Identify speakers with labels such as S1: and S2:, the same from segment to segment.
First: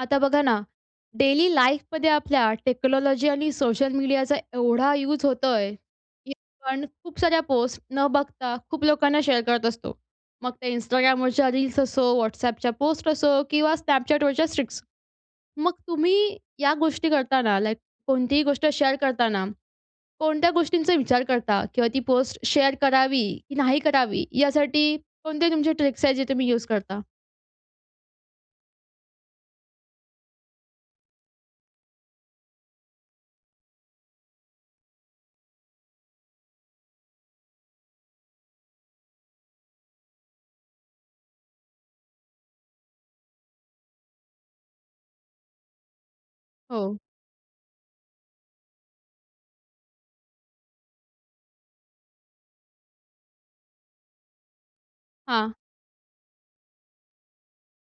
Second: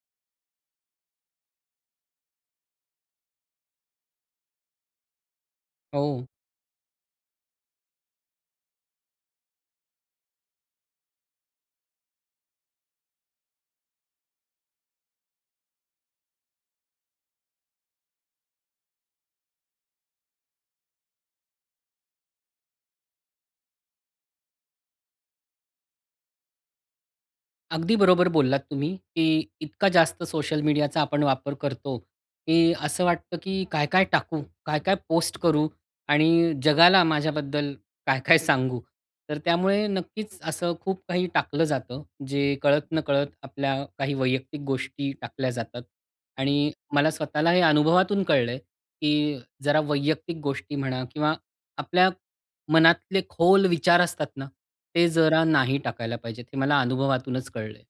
S1: आता बघा ना, डेली लाईफमध्ये आपल्या टेक्नॉलॉजी आणि सोशल मीडियाचा एवढा युज होतोय,
S2: हो.
S1: की आपण खूप साऱ्या पोस्ट न बघता खूप लोकांना शेअर करत असतो. मग त्या Instagramवरच्या रील्स असो, WhatsAppच्या पोस्ट असो किंवा Snapchatवरच्या स्ट्रीक्स. मग तुम्ही या गोष्टी करताना लाइक कोणतीही गोष्ट शेअर करतांना कोणत्या गोष्टींचा विचार करता? किंवा ती पोस्ट शेअर करावी की नाही करावी, यासाठी कोणते तुमचे ट्रिक्स आहेत जे तुम्ही युज करता?
S2: अगदी बरोबर बोललात तुम्ही, की इतका जास्त सोशल मीडियाचा आपण वापर करतो, की असं वाटतं, की "काय-काय टाकू? काय-काय पोस्ट करू? आणि जगाला माझ्याबद्दल काय-काय सांगू?" तर त्यामुळे नक्कीच असं खूप काही टाकलं जातं. जे कळत-नकळत आपल्या काही वैयक्तिक गोष्टी टाकल्या जातात. आणि
S1: हो.
S2: मला स्वतःला हे अनुभवातून कळलं आहे, की जरा वैयक्तिक गोष्टी म्हणा किंवा आपल्या मनातले खोल विचार असतात ना, ते जरा
S1: हां.
S2: नाही टाकायला पाहिजे. हे मला अनुभवातूनच कळलं आहे.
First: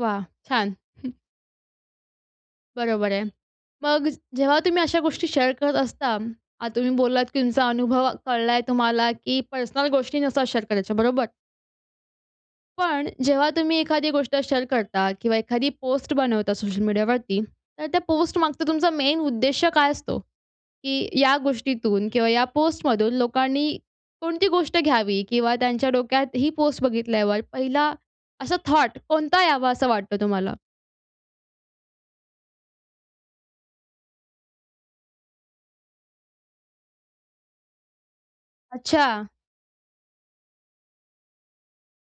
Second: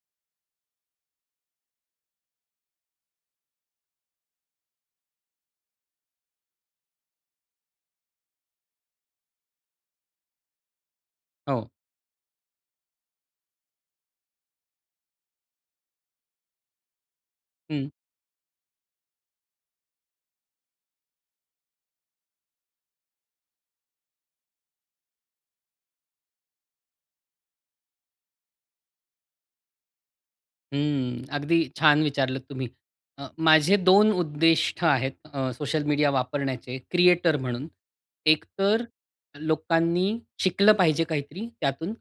S1: वाह! छान. बरोबर आहे. मग जेव्हा तुम्ही अशा गोष्टी शेअर करत असता, आता तुम्ही बोललात, की तुमचा अनुभव कळलाय तुम्हाला की पर्सनल गोष्टी नसतात शेअर करायच्या, बरोबर.
S2: हो.
S1: पण जेव्हा तुम्ही एखादी गोष्ट शेअर करता किंवा एखादी पोस्ट बनवता सोशल मीडियावरती तर
S2: हं.
S1: त्या पोस्ट मागचा तुमचा मेन उद्देश्य काय असतो? की या गोष्टीतून किंवा या पोस्टमधून लोकांनी कोणती गोष्ट घ्यावी किंवा त्यांच्या डोक्यात ही पोस्ट बघितल्यावर पहिला असा थॉट कोणता यावा असं वाटतं तुम्हाला?
S2: हम्म, अगदी छान विचारलत तुम्ही. अ, माझे 2 उद्दिष्ट आहेत अ, सोशल मीडिया वापरण्याचे क्रिएटर म्हणून एकतर
S1: अच्छा!
S2: लोकांनी शिकलं पाहिजे काहीतरी त्यातून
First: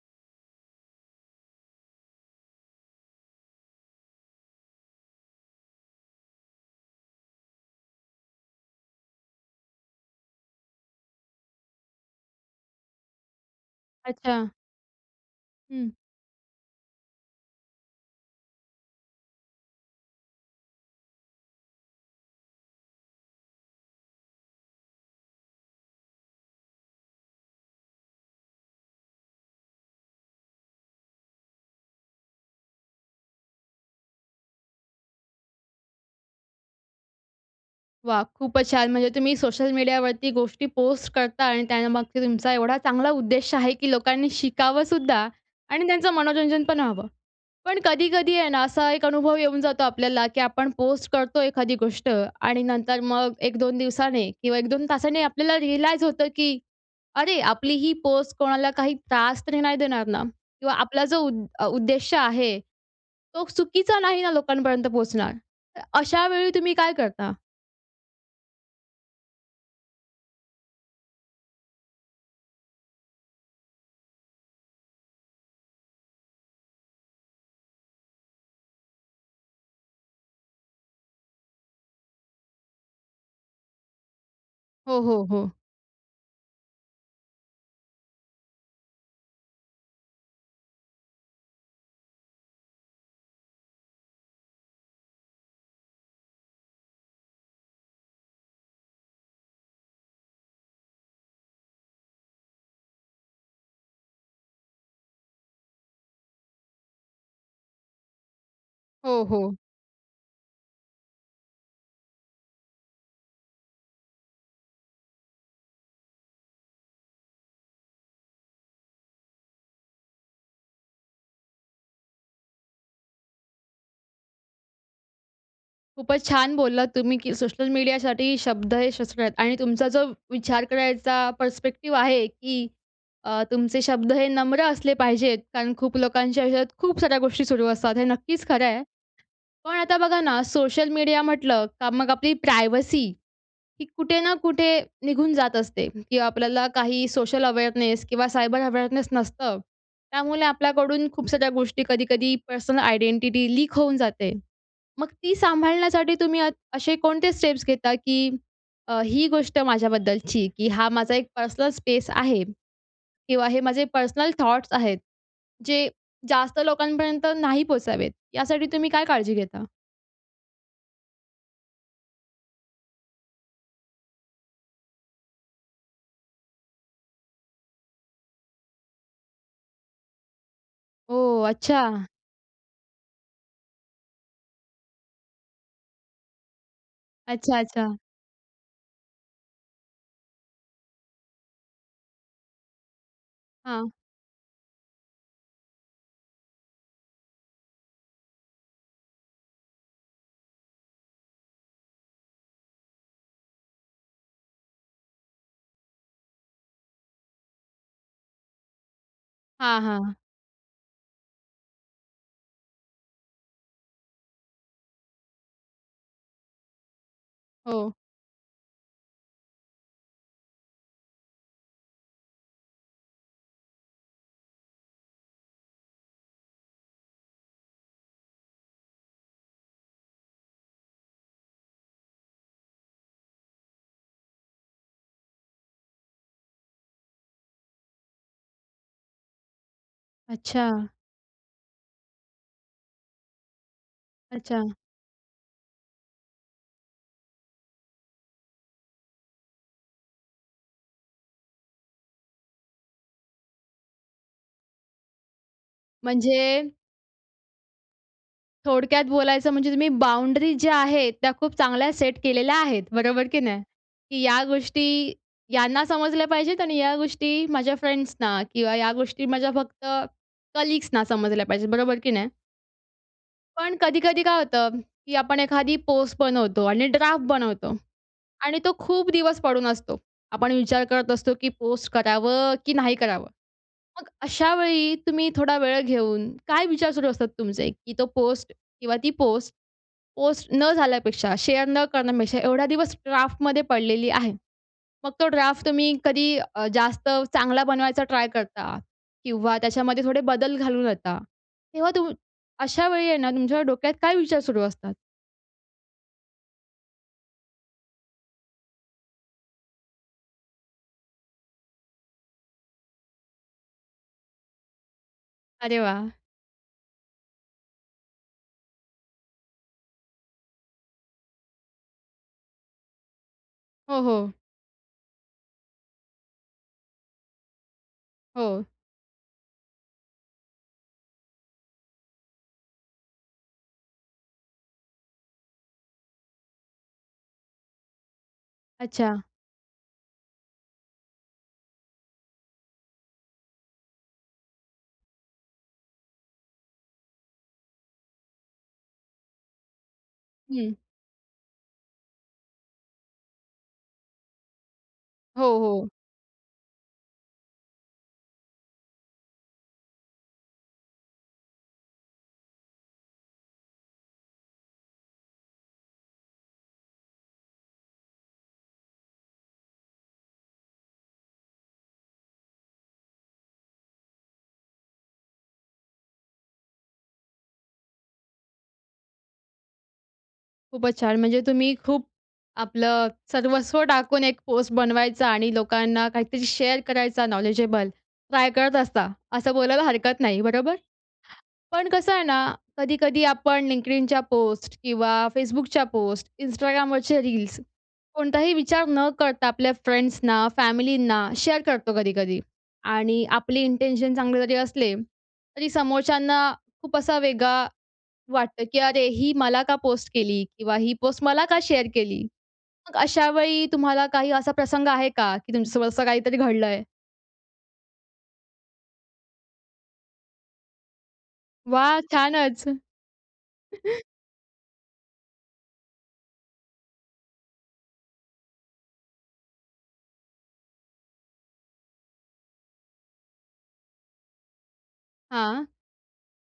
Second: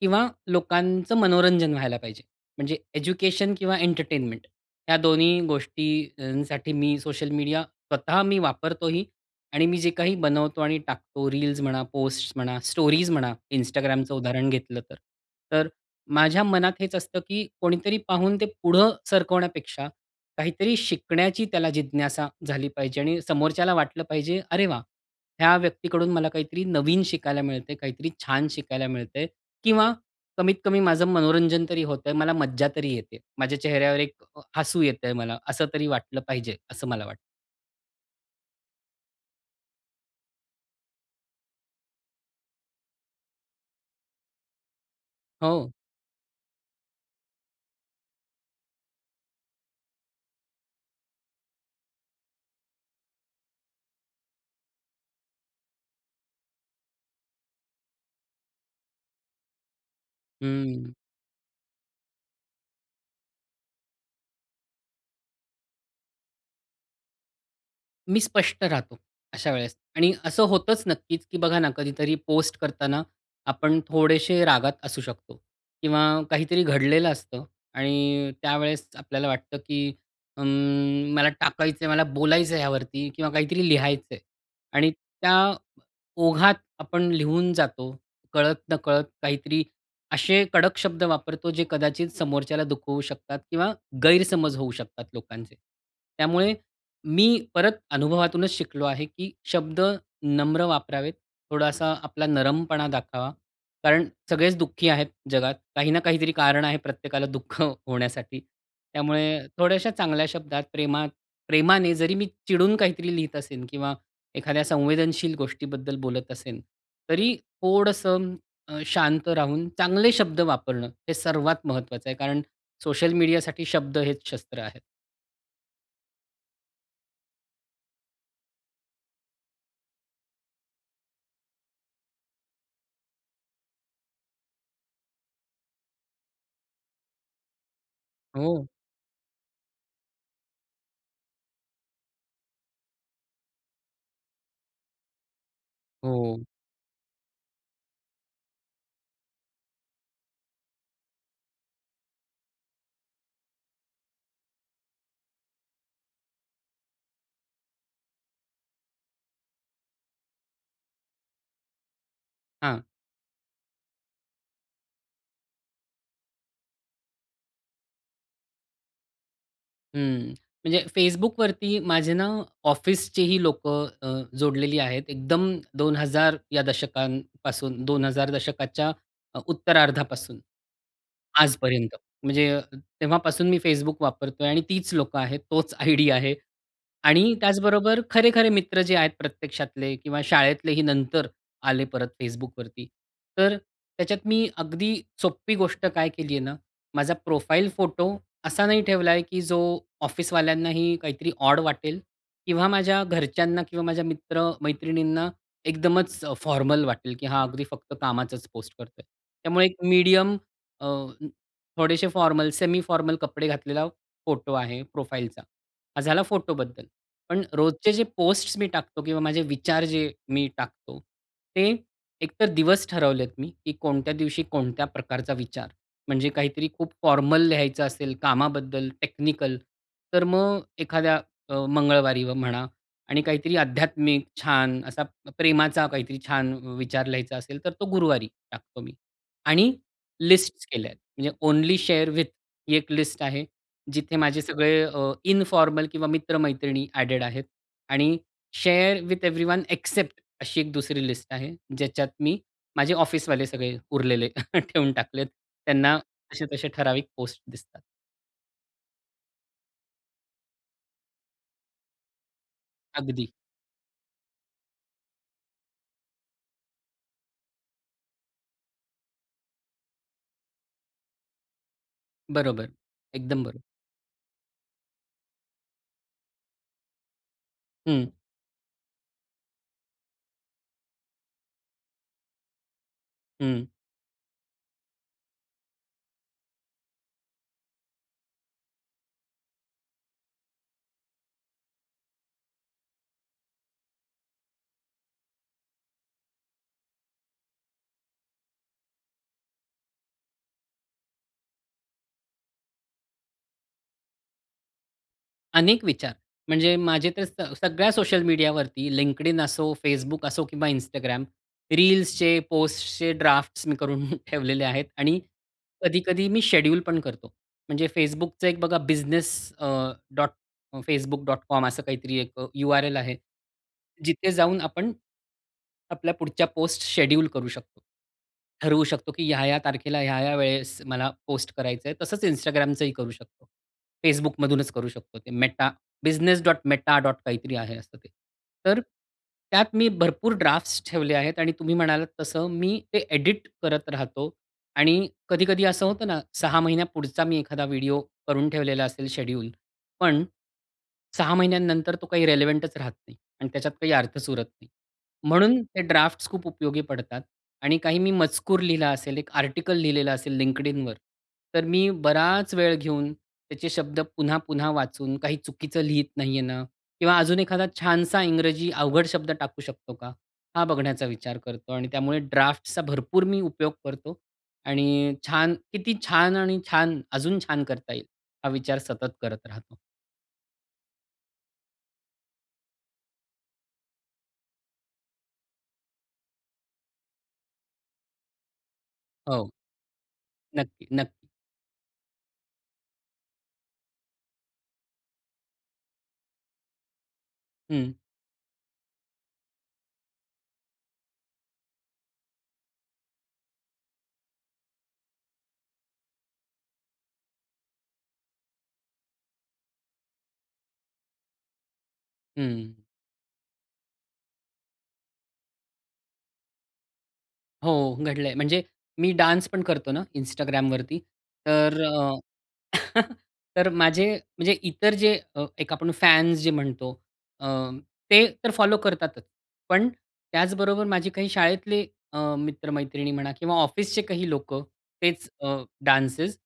S2: किंवा लोकांचं मनोरंजन व्हायला पाहिजे. म्हणजे एज्युकेशन किंवा एंटरटेनमेंट ह्या दोन्ही गोष्टींसाठी मी सोशल मीडिया स्वतः मी वापरतोही आणि मी जे काही बनवतो आणि टाकतो रील्स म्हणा, पोस्ट्स म्हणा, स्टोरीज म्हणा, Instagramचं उदाहरण
S1: अच्छा!
S2: घेतलं तर. तर
S1: हं.
S2: माझ्या मनात हेच असतं की कोणीतरी पाहून ते पुढं सरकवण्यापेक्षा काहीतरी शिकण्याची त्याला जिज्ञासा झाली पाहिजे आणि समोरच्याला वाटलं पाहिजे, "अरे वाह! ह्या व्यक्तीकडून मला काहीतरी नवीन शिकायला मिळतंय, काहीतरी छान शिकायला मिळतंय." किंवा कमीत कमी "माझं मनोरंजन तरी होतंय. मला मज्जा तरी येते. माझ्या चेहऱ्यावर एक हसू येतं आहे मला." असं तरी वाटलं पाहिजे. असं मला वाटतं.
S1: वाह! खूपच छान! म्हणजे तुम्ही सोशल मीडियावरती गोष्टी पोस्ट करता आणि त्या मागचा तुमचा एवढा चांगला उद्देश आहे, की लोकांनी शिकावं सुद्धा
S2: हो.
S1: आणि त्यांचं मनोरंजन पण व्हावं. पण कधी-कधी आहे ना असा एक अनुभव येऊन जातो आपल्याला, की आपण पोस्ट करतो एखादी गोष्ट. आणि नंतर मग 1-2 दिवसाने किंवा 1-2 तासांनी आपल्याला रीअलाइज होतं, की अरे, आपली ही पोस्ट कोणाला काही त्रास तरी नाही देणार ना किंवा
S2: हं.
S1: आपला जो उ उद्देश्य आहे, तो चुकीचा नाही ना लोकांपर्यंत पोहोचणार, तर अशा वेळी तुम्ही काय करता?
S2: मी स्पष्ट राहतो अशा वेळेस. आणि असं होतच नक्कीच, की बघा ना कधीतरी पोस्ट करताना आपण थोडेशे रागात असू शकतो. किंवा काहीतरी घडलेलं असतं. आणि त्यावेळेस आपल्याला वाटतं, की अं, मला टाकायचंय मला बोलायचंय ह्यावरती किंवा काहीतरी लिहायचंय. आणि
S1: हो, हो,
S2: त्या
S1: हो.
S2: ओघात आपण लिहून जातो कळत नकळत काहीतरी असे कडक शब्द वापरतो जे कदाचित समोरच्याला दुखवू शकतात किंवा गैरसमज होऊ शकतात लोकांचे. त्यामुळे मी परत अनुभवातूनच शिकलो आहे, की शब्द नम्र वापरावेत, थोडासा आपला नरमपणा दाखावा. कारण सगळेच दुःखी आहेत जगात काही ना काहीतरी कारण आहे प्रत्येकाला दुःख होण्यासाठी.
S1: हो,
S2: त्यामुळे
S1: हो.
S2: थोड्याश्या चांगल्या शब्दात प्रेमात प्रेमाने जरी मी चिडून काहीतरी लिहत असेन किंवा एखाद्या संवेदनशील गोष्टीबद्दल बोलत असेन, तरी थोडंस अ, शांत राहून चांगले शब्द वापरणं हे सर्वात महत्वाचं आहे. कारण सोशल मीडिया साठी शब्द हेच शस्त्र आहेत.
S1: खूपच छान बोललात तुम्ही की सोशल मीडियासाठी शब्द हे शस्त्र आहेत. आणि तुमचा जो विचार करायचा पर्स्पेक्टिव्ह आहे की अ, तुमचे शब्द हे नम्र असले पाहिजेत. कारण खूप लोकांच्या आयुष्यात खूप साऱ्या गोष्टी सुरू असतात. हे नक्कीच खरं
S2: हो.
S1: आहे. पण आता बघा ना सोशल मीडिया म्हटलं का मग आपली प्रायव्हसी ही कुठे ना कुठे निघून जात असते किंवा
S2: हो.
S1: आपल्याला काही सोशल अवेअरनेस किंवा सायबर अवेअरनेस नसतं. त्यामुळे आपल्याकडून खूप साऱ्या गोष्टी कधी-कधी पर्सनल आयडेंटिटी लीक होऊन जाते. मग ती सांभाळण्यासाठी तुम्ही अ असे कोणते स्टेप्स घेता? की अ, ही गोष्ट माझ्याबद्दलची की हा माझा एक पर्सनल स्पेस आहे
S2: हां.
S1: किंवा हे माझे पर्सनल थॉट्स आहेत, जे जास्त लोकांपर्यंत नाही पोहचावेत, यासाठी तुम्ही काय काळजी घेता?
S2: हं. म्हणजे Facebookवरती माझे ना ऑफिसचे ही लोकं अ, जोडलेली आहेत. एकदम 2000 या दशकांपासून, 2000 दशकाच्या अ, उत्तरार्धापासून
S1: हो.
S2: आजपर्यंत.
S1: अच्छा.
S2: म्हणजे तेव्हापासून मी Facebook वापरतोय आणि तीच लोकं आहेत. तोच आयडी आहे आणि
S1: अच्छा, अच्छा.
S2: त्याचबरोबर खरे-खरे मित्र जे आहेत प्रत्यक्षातले किंवा शाळेतलेही नंतर आले परत Facebookवरती. तर
S1: हां.
S2: त्याच्यात मी अगदी सोपी गोष्ट काय केली आहे ना, माझा प्रोफाइल फोटो असा नाही ठेवलाय की जो ऑफिसवाल्यांनाही काहीतरी ऑड वाटेल किंवा माझ्या घरच्यांना किंवा माझ्या मित्र-मैत्रिणींना एकदमच फॉर्मल वाटेल की हा अगदी फक्त कामाचाच पोस्ट करतोय. त्यामुळे एक
S1: हां, हां.
S2: मीडियम अ, थोडेसे फॉर्मल, सेमी फॉर्मल कपडे घातलेला फोटो आहे प्रोफाइलचा. हा झाला फोटोबद्दल. पण रोजचे
S1: हो.
S2: जे पोस्ट्स मी टाकतो किंवा माझे विचार जे मी टाकतो ते एक तर दिवस ठरवलेत मी की कोणत्या दिवशी कोणत्या प्रकारचा विचार, म्हणजे काहीतरी खूप फॉर्मल लिहायचं असेल कामाबद्दल टेक्निकल, तर मग एखाद्या अ, मंगळवारी म्हणा आणि काहीतरी आध्यात्मिक छान असा प्रेमाचा काहीतरी छान विचार लिहायचा असेल, तर तो गुरुवारी टाकतो मी आणि लिस्ट्स
S1: अच्छा.
S2: केल्यात. म्हणजे ओन्ली शेअर विथ ही एक लिस्ट आहे. जिथे माझे
S1: अच्छा.
S2: सगळे अ, इन्फॉर्मल किंवा मित्र-मैत्रिणी ॲडेड आहेत. आणि शेअर विथ एव्हरीवन एक्सेप्ट अशी एक दुसरी लिस्ट आहे. ज्याच्यात मी माझे ऑफिसवाले सगळे उरलेले ठेवून टाकलेत. त्यांना तसे-तसे
S1: म्हणजे?
S2: ठराविक पोस्ट दिसतात.
S1: थोडक्यात बोलायचं म्हणजे तुम्ही बाउंडरीज ज्या आहेत त्या खूप चांगल्या सेट केलेल्या आहेत. बरोबर
S2: अगदी.
S1: की नाही? की या गोष्टी यांना समजल्या पाहिजेत आणि या गोष्टी माझ्या फ्रेंड्सना किंवा या गोष्टी माझ्या फक्त कलीग्सना समजल्या पाहिजेत. बरोबर की नाही?
S2: बरोबर, एकदम बरोबर.
S1: पण कधी-कधी काय होतं की आपण एखादी पोस्ट बनवतो आणि ड्राफ्ट बनवतो
S2: हं.
S1: आणि तो खूप दिवस पडून असतो. आपण विचार करत असतो, की पोस्ट करावं की नाही करावं?
S2: हं.
S1: मग अशावेळी तुम्ही थोडा वेळ घेऊन, काय विचार सुरू असतात तुमचे? की तो पोस्ट किंवा ती पोस्ट, पोस्ट न झाल्यापेक्षा, शेअर न करण्यापेक्षा, एवढा दिवस ड्राफ्टमध्ये पडलेली आहे. मग तो ड्राफ्ट तुम्ही कधी अ, जास्त चांगला बनवायचा ट्राय करता किंवा त्याच्यामध्ये थोडे बदल घालवून देता. तेव्हा तू अशा वेळी आहे ना, तुमच्यावर डोक्यात काय विचार सुरू असतात?
S2: अनेक विचार. म्हणजे माझे तर स सगळ्या सोशल मीडियावरती LinkedIn असो, Facebook असो किंवा Instagram. रील्सचे, पोस्टचे ड्राफ्ट्स मी करून ठेवलेले आहेत आणि
S1: अरे वाह!
S2: कधी-कधी मी शेड्यूल पण करतो. म्हणजे Facebookच एक बघा बिझनेस अ, डॉट facebook.com असं काहीतरी एक यु-आर-एल आहे,
S1: हो,
S2: जिथे
S1: हो.
S2: जाऊन आपण आपल्या पुढच्या पोस्ट शेड्यूल करू शकतो.
S1: हो.
S2: ठरवू शकतो, की ह्या-ह्या तारखेला ह्या-ह्या वेळेस मला पोस्ट करायचंय. तसंच Instagramचही करू शकतो. Facebookमधूनच करू शकतो ते मेटा business.meta. काहीतरी आहे असं ते. तर
S1: अच्छा.
S2: त्यात मी भरपूर ड्राफ्ट्स ठेवले आहेत आणि तुम्ही म्हणालात तसं मी ते एडिट करत राहतो आणि कधी-कधी असं होतं ना, 6 महिन्या पुढचा मी एखादा व्हिडिओ करून ठेवलेला असेल शेड्यूल. पण
S1: हं.
S2: 6 महिन्यानंतर तो काही रेलेव्हंटच राहत नाही आणि त्याच्यात काही अर्थच उरत नाही.
S1: हो,
S2: म्हणून ते
S1: हो.
S2: ड्राफ्ट्स खूप उपयोगी पडतात आणि काही मी मजकूर लिहिला असेल, एक आर्टिकल लिहिलेलं असेल LinkedInवर, तर मी बराच वेळ घेऊन त्याचे शब्द पुन्हा-पुन्हा वाचून काही चुकीचं लिहीत नाहीये ना किंवा अजून एखादा छानसा इंग्रजी अवघड शब्द टाकू शकतो का? हा बघण्याचा विचार करतो आणि त्यामुळे ड्राफ्ट्सचा भरपूर मी उपयोग करतो आणि छान किती छान आणि छान, अजून छान करता येईल, हा विचार सतत करत राहतो.
S1: खूपच छान. म्हणजे तुम्ही खूप आपलं सर्वस्व टाकून एक पोस्ट बनवायचा आणि लोकांना काहीतरी शेअर करायचा नॉलेजेबल, ट्राय करत असता
S2: हो.
S1: असं बोलायला हरकत नाही. बरोबर.
S2: नक्की नक्की.
S1: पण कसं आहे ना, कधी-कधी आपण Linkedinच्या पोस्ट किंवा Facebookच्या पोस्ट, Instagramवरचे रील्स
S2: हं.
S1: कोणताही विचार न करता आपल्या फ्रेंड्सना, फॅमिलींना शेअर करतो कधी-कधी आणि आपले इंटेन्शन चांगले जरी असले तरी समोरच्यांना खूप असा वेगळा वाटतं, की "अरे, ही मला का पोस्ट केली किंवा ही पोस्ट मला का शेअर केली?"
S2: हं.
S1: मग अशा वेळी तुम्हाला काही असा प्रसंग आहे का, की तुमच्या सोबत असं काहीतरी घडलं आहे?
S2: हो, घडलं आहे. म्हणजे मी डान्स पण करतो ना Instagramवरती, तर
S1: वाह!
S2: अ,
S1: छानच.
S2: तर माझे म्हणजे इतर जे अ, एक आपण फॅन्स जे म्हणतो अ, ते तर फॉलो करतातच. पण त्याचबरोबर माझे काही शाळेतले अ, मित्र-मैत्रिणी म्हणा किंवा ऑफिसचे काही लोकं तेच अ,
S1: हां.
S2: डान्सेज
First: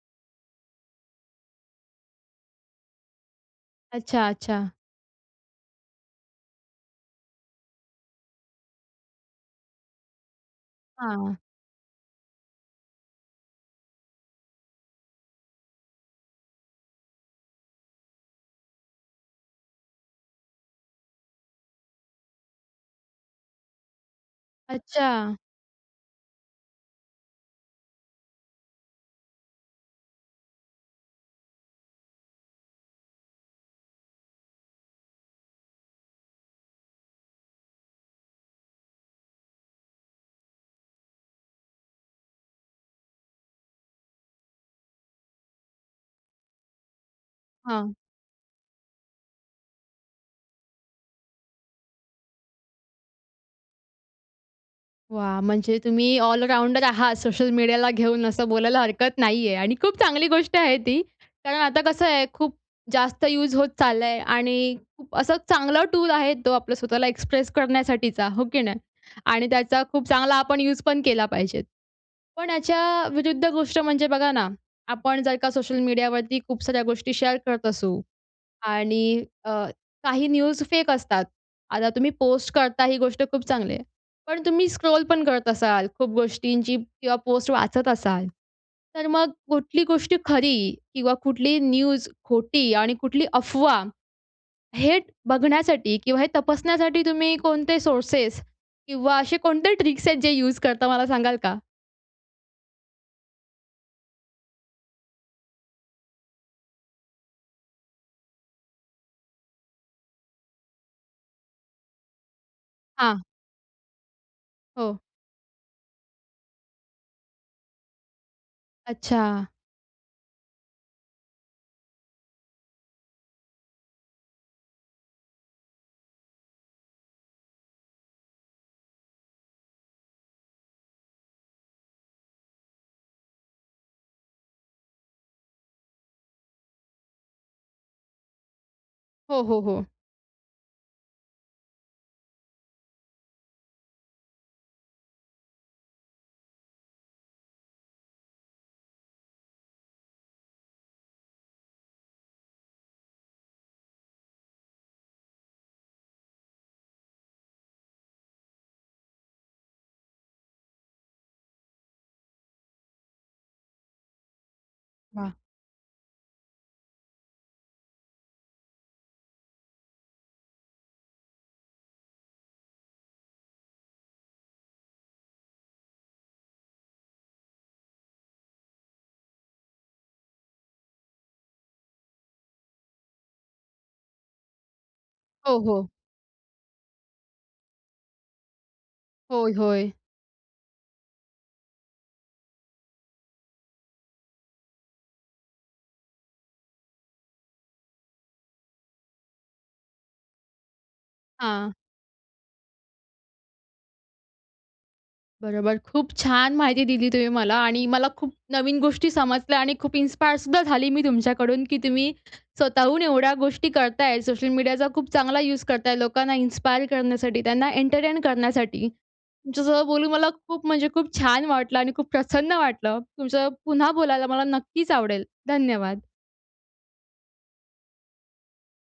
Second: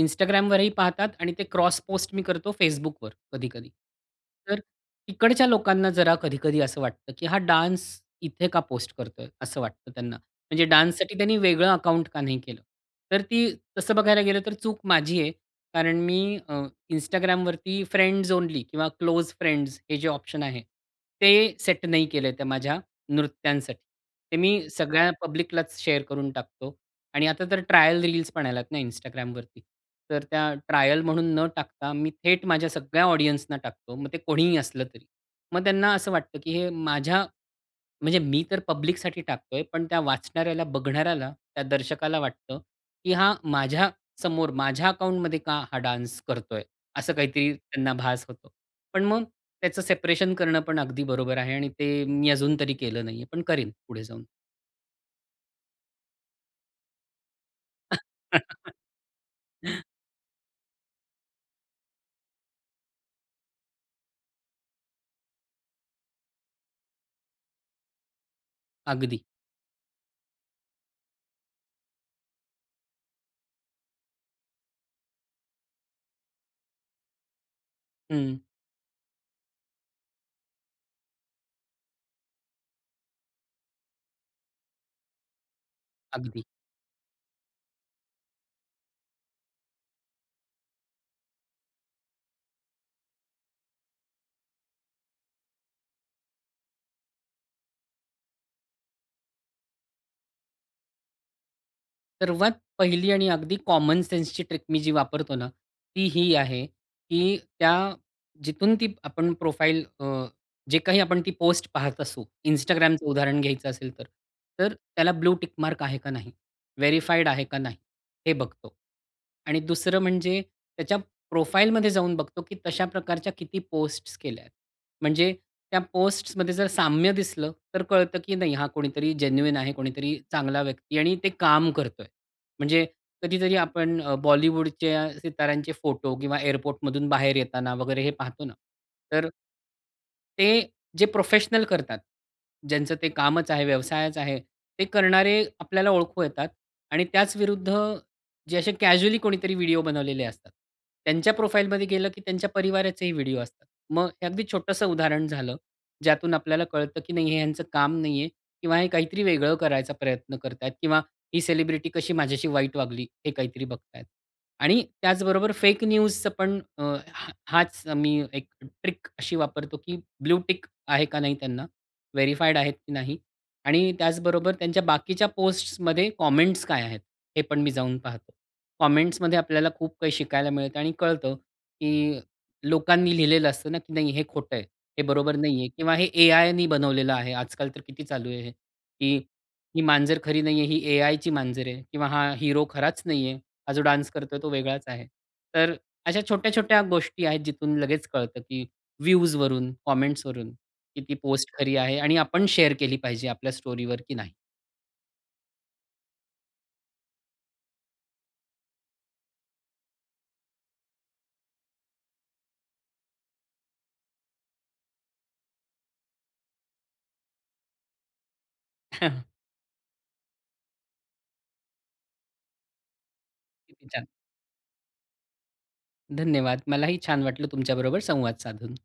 S2: Instagramवरही पाहतात आणि ते क्रॉस पोस्ट मी करतो Facebookवर कधी-कधी.
S1: अच्छा,
S2: तर
S1: अच्छा.
S2: तिकडच्या लोकांना जरा कधी-कधी असं वाटतं, की हा डान्स इथे का पोस्ट करतोय? असं वाटतं त्यांना. म्हणजे डान्ससाठी
S1: हां.
S2: त्यांनी वेगळं अकाउंट का नाही केलं? तर ती तसं बघायला गेलं तर चूक माझी आहे. कारण मी अ, Instagramवरती फ्रेंड्स ओन्ली किंवा क्लोज फ्रेंड्स हे जे ऑप्शन आहे ते सेट नाही केलं, त्या माझ्या नृत्यांसाठी. ते मी सगळ्या
S1: अच्छा.
S2: पब्लिकलाच शेअर करून टाकतो आणि आता तर ट्रायल रिलीजपण आल्यात ना Instagramवरती. तर त्या ट्रायल म्हणून न टाकता मी थेट माझ्या सगळ्या ऑडियन्सना टाकतो. मग ते कोणीही असलं तरी. मग त्यांना असं वाटतं की हे माझ्या म्हणजे मी तर पब्लिकसाठी टाकत आहे. पण त्या वाचणाऱ्याला, बघणाऱ्याला त्या दर्शकाला वाटतं, की हा माझ्यासमोर माझ्या अकाउंटमध्ये का हा डान्स करतोय? असं काहीतरी त्यांना
S1: हां.
S2: भास होतो. पण मग त्याचं सेपरेशन करणं पण अगदी बरोबर आहे आणि ते मी अजून तरी केलं नाही आहे पण करीन पुढे जाऊन.
S1: वाह! म्हणजे तुम्ही ऑल-राउंडर आहात सोशल मीडियाला घेऊन असं बोलायला हरकत नाहीये आणि खूप चांगली गोष्ट आहे ती. कारण आता कसं आहे खूप जास्त युज होत चाललंय आणि खूप असा चांगला टूल आहे तो आपला स्वतःला एक्सप्रेस करण्यासाठीचा, हो की नाही?
S2: अगदी.
S1: आणि त्याचा खूप चांगला आपण यूज पण केला पाहिजे. पण याच्या विरुद्ध गोष्ट म्हणजे बघा ना आपण जर का सोशल मीडिया वरती खूप साऱ्या गोष्टी शेअर करत असू,
S2: हं.
S1: आणि अ, काही न्यूज फेक असतात, आता तुम्ही पोस्ट करता ही गोष्ट खूप चांगली आहे पण तुम्ही स्क्रोल पण करत असाल खूप
S2: अगदी.
S1: गोष्टींची किंवा पोस्ट वाचत असाल तर मग कुठली गोष्टी खरी किंवा कुठली न्यूज खोटी आणि कुठली अफवा हे बघण्यासाठी किंवा हे तपासण्यासाठी तुम्ही कोणते सोर्सेस किंवा असे कोणते ट्रिक्स आहेत जे युज करता मला सांगाल का?
S2: सर्वात पहिली आणि अगदी कॉमन सेन्सची ट्रिक मी जी वापरतो ना ती ही आहे की त्या जिथून ती आपण प्रोफाइल अ, जे काही आपण ती पोस्ट पाहत असू Instagramचं
S1: हां.
S2: उदाहरण घ्यायचं असेल तर तर
S1: हो.
S2: त्याला ब्लू टिक मार्क आहे का नाही? व्हेरिफाइड आहे का नाही? हे बघतो.
S1: अच्छा.
S2: आणि दुसरं म्हणजे त्याच्या प्रोफाइल मध्ये जाऊन बघतो, की तशा प्रकारच्या किती पोस्ट्स केल्या आहे. म्हणजे त्या पोस्ट्समध्ये जर साम्य दिसलं तर कळतं, की नाही हा कोणीतरी आहे कोणीतरी चांगला व्यक्ती आणि ते काम करतोय. म्हणजे कधीतरी आपण अ, बॉलिवूडचे सिताऱ्यांचे फोटो किंवा एअरपोर्ट मधून बाहेर येताना वगैरे हे पाहतो ना. तर
S1: हो, हो, हो.
S2: ते, जे प्रोफेशनल करतात, ज्यांचं ते कामच आहे व्यवसायच आहे; ते करणारे आपल्याला ओळखू येतात आणि त्याच विरुद्ध जे असे कॅज्युअली कोणीतरी व्हिडिओ बनवलेले असतात. त्यांच्या प्रोफाइल मध्ये गेलं की त्यांच्या परिवाराचे व्हिडिओ असतात. मग हे अगदी छोटसं उदाहरण झालं. ज्यातून आपल्याला कळतं की नाही हे ह्यांचं काम नाही आहे किंवा हे काहीतरी वेगळं करायचा प्रयत्न करत आहेत किंवा ही सेलिब्रिटी कशी माझ्याशी वाईट वागली हे काहीतरी बघत आहेत. आणि
S1: वाह!
S2: त्याचबरोबर फेक न्यूजच पण अ, हा हाच मी एक ट्रिक अशी वापरतो की ब्लू टिक आहे का नाही त्यांना? व्हेरीफाईड आहेत की नाही? आणि त्याचबरोबर त्यांच्या बाकीच्या पोस्ट्स मध्ये कॉमेंट्स काय आहेत? हे पण मी जाऊन पाहतो. कॉमेंट्समध्ये आपल्याला खूप काही शिकायला मिळत आणि कळतं की लोकांनी लिहिलेलं असतं ना की नाही हे खोट आहे, हे बरोबर
S1: हो,
S2: नाही आहे,
S1: हो.
S2: किंवा हे एआयनी बनवलेलं आहे. आजकाल तर किती चालू आहे हे, की
S1: होय,
S2: ही
S1: होय.
S2: मांजर खरी नाहीये, ही ए-आयची मांजर आहे किंवा हा हीरो खराच नाहीये. हा जो डान्स करतोय तो वेगळाच आहे. तर अशा छोट्या-छोट्या गोष्टी आहेत जिथून लगेच कळतं की व्हिवजवरून, कॉमेंट्सवरून की ती पोस्ट
S1: हां.
S2: खरी आहे आणि आपण शेअर केली पाहिजे आपल्या स्टोरीवर की नाही.
S1: बरोबर. खूप छान माहिती दिली तुम्ही मला आणि मला खूप नवीन गोष्टी समजल्या आणि खूप इन्स्पायर सुद्धा झाली मी तुमच्याकडून की तुम्ही स्वतःहून एवढ्या गोष्टी करताय. सोशल मीडियाचा खूप चांगला यूज करताय लोकांना इन्स्पायर करण्यासाठी, त्यांना एंटरटेन करण्यासाठी. तुमच्यासोबत बोलून मला खूप म्हणजे खूप छान वाटलं आणि खूप प्रसन्न वाटलं. तुमचं
S2: किती
S1: पुन्हा
S2: छान!
S1: बोलायला मला नक्कीच आवडेल. धन्यवाद.
S2: धन्यवाद. मलाही छान वाटलं, तुमच्याबरोबर संवाद साधून.